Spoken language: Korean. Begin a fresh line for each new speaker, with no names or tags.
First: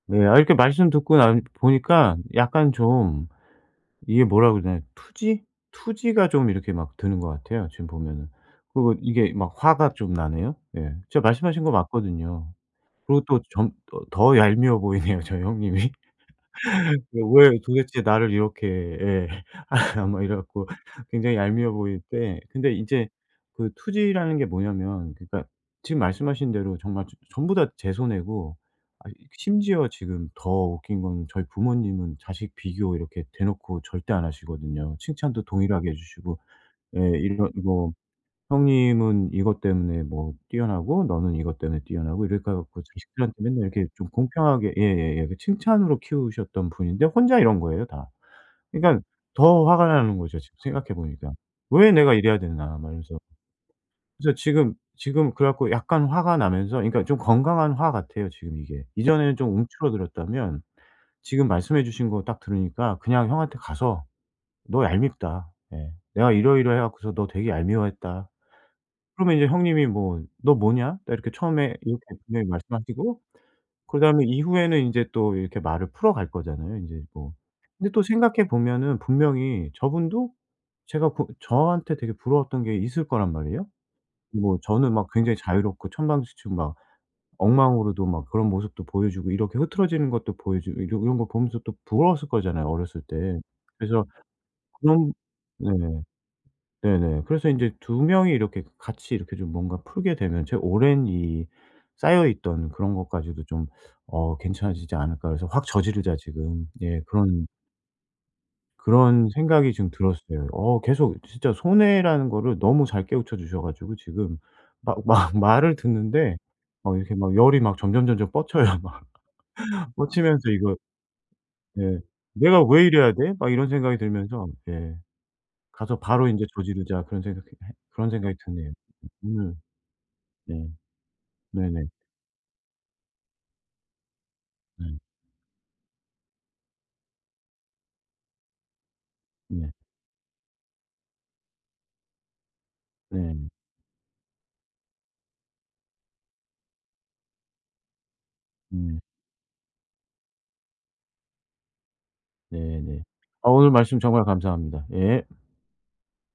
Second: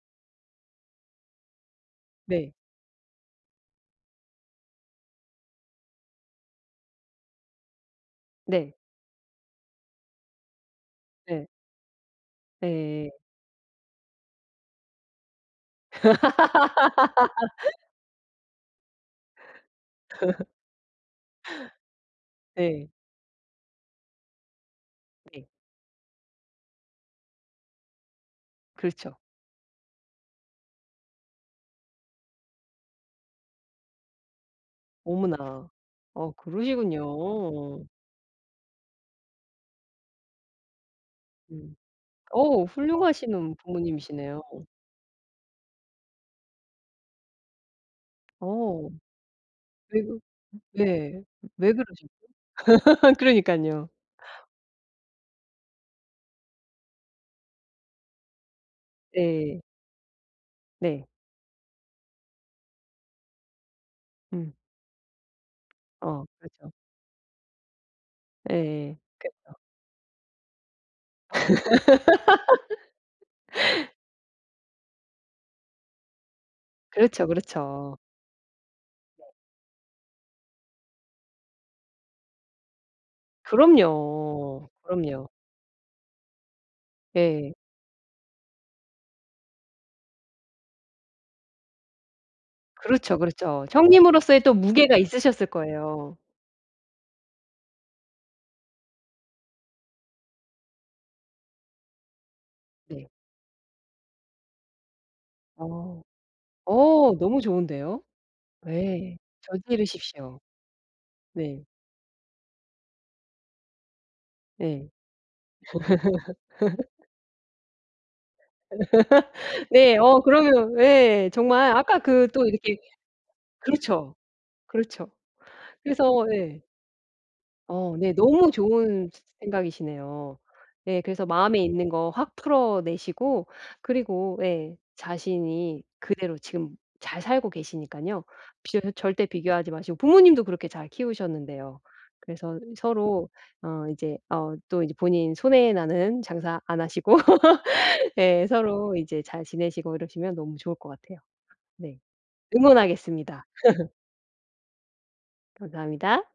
네 아 이렇게 말씀 듣고 나 보니깐
네.
약간 좀 이게 뭐라고 해야 되나? 투지? 투지가 좀 이렇게 막 드는 것 같아요, 지금 보면은.
네.
그리고 이게 막 화가 좀 나네요. 예 제가
네.
말씀하신 거 맞거든요.
네.
그리고 또 점 더 얄미워 보이네요, 저희 형님이. 왜 도대체 나를 이렇게 예. 아 막 이래 갖고 굉장히 얄미워 보일 때 근데
네.
이제 그 투지라는 게 뭐냐면 그러니까
네.
지금 말씀하신 대로 정말 전 전부 다 제 손해고 아이
그렇죠.
그 심지어 지금 더 웃긴 건 저희 부모님은 자식 비교 이렇게 대놓고 절대 안 하시거든요. 칭찬도
어머나.
동일하게 해
아
주시고 예 이런
그러시군요.
이거 "형님은 이것 때문에 뭐 뛰어나고 너는 이것
음.
때문에 뛰어나고." 이렇게 해
어
갖고 자식들한테
훌륭하시는
맨날 이렇게 좀
부모님이시네요.
공평하게 예예예 칭찬으로 키우셨던 분인데 혼자 이런 거예요, 다.
어.
그러니까 더 화가 나는
에구.
거죠, 지금 생각해
네.
보니까.
왜
'왜
그러시죠?
내가 이래야 되나.' 막 이러면서.
그러니깐요.
그래서 지금 지금 그래 갖고 약간 화가 나면서 그러니까 좀 건강한 화 같아요, 지금 이게. 이전에는 좀
네.
움츠러들었다면
네.
지금 말씀해 주신 거 딱 들으니까 그냥 형한테 가서
음.
"너 얄밉다." 예
어
"내가
그렇죠.
이러이러해 갖고서 너 되게 얄미워했다."
에예.
그러면 이제
그렇죠.
형님이 뭐 "너 뭐냐?" 딱 이렇게 처음에 이렇게 분명히 말씀하시고 그다음에 이후에는 인제 또 이렇게 말을 풀어갈 거잖아요. 인제
그렇죠,
뭐. 근데
그렇죠.
또 생각해 보면은
네.
분명히 저분도 제가 그 저한테 되게 부러웠던 게 있을 거란 말이에요. 뭐
그럼요,
저는 막
그럼요.
굉장히 자유롭고 천방지축 막
예.
엉망으로도 막 그런 모습도 보여주고 이렇게 흐트러지는 것도 보여주고 이 이런 거 보면서 또 부러웠을 거잖아요, 어렸을
그렇죠,
때.
그렇죠.
그래서
형님으로서의 또 무게가
그런
있으셨을
네네.
거예요.
네네. 그래서 인제 '2 명이 이렇게 그 같이 이렇게 좀 뭔가 풀게 되면 제 오랜 이 쌓여있던 그런
네.
것까지도 좀 어 괜찮아지지 않을까.' 그래서 '확
어.
저지르자.' 지금 예
어 너무
그런
좋은데요. 예.
그런 생각이 좀
저지르십시오.
들었어요. 어 계속 진짜
네.
손해라는 거를 너무 잘 깨우쳐 주셔 가지고 지금
네.
막 막 말을 듣는데 막 이렇게 막 열이 막 점점점점 뻗쳐요, 막.
네 어
뻗치면서 이거
그러면 예. 정말
네
아까 그 또
'내가
이렇게
왜 이래야 돼?' 막 이런 생각이
그렇죠.
들면서 예
그렇죠.
가서
그래서
'바로 인제
예.
저지르자.' 그런 생각했
어
그런
네
생각이
너무
드네요.
좋은
음.
생각이시네요.
네.
네 그래서 마음에
네네.
있는 거 확 풀어내시고 그리고 예
음.
자신이 그대로 지금 잘 살고 계시니까요. 비교 절대 비교하지
네.
마시고 부모님도 그렇게 잘 키우셨는데요. 그래서 서로
네.
어 이제 어 또 이제 본인 손해나는 장사 안 하시고 예 서로
음.
이제 잘 지내시고 이러시면 너무 좋을 것 같아요. 네.
네네.
응원하겠습니다.
아 오늘 말씀 정말 감사합니다. 예.
감사합니다.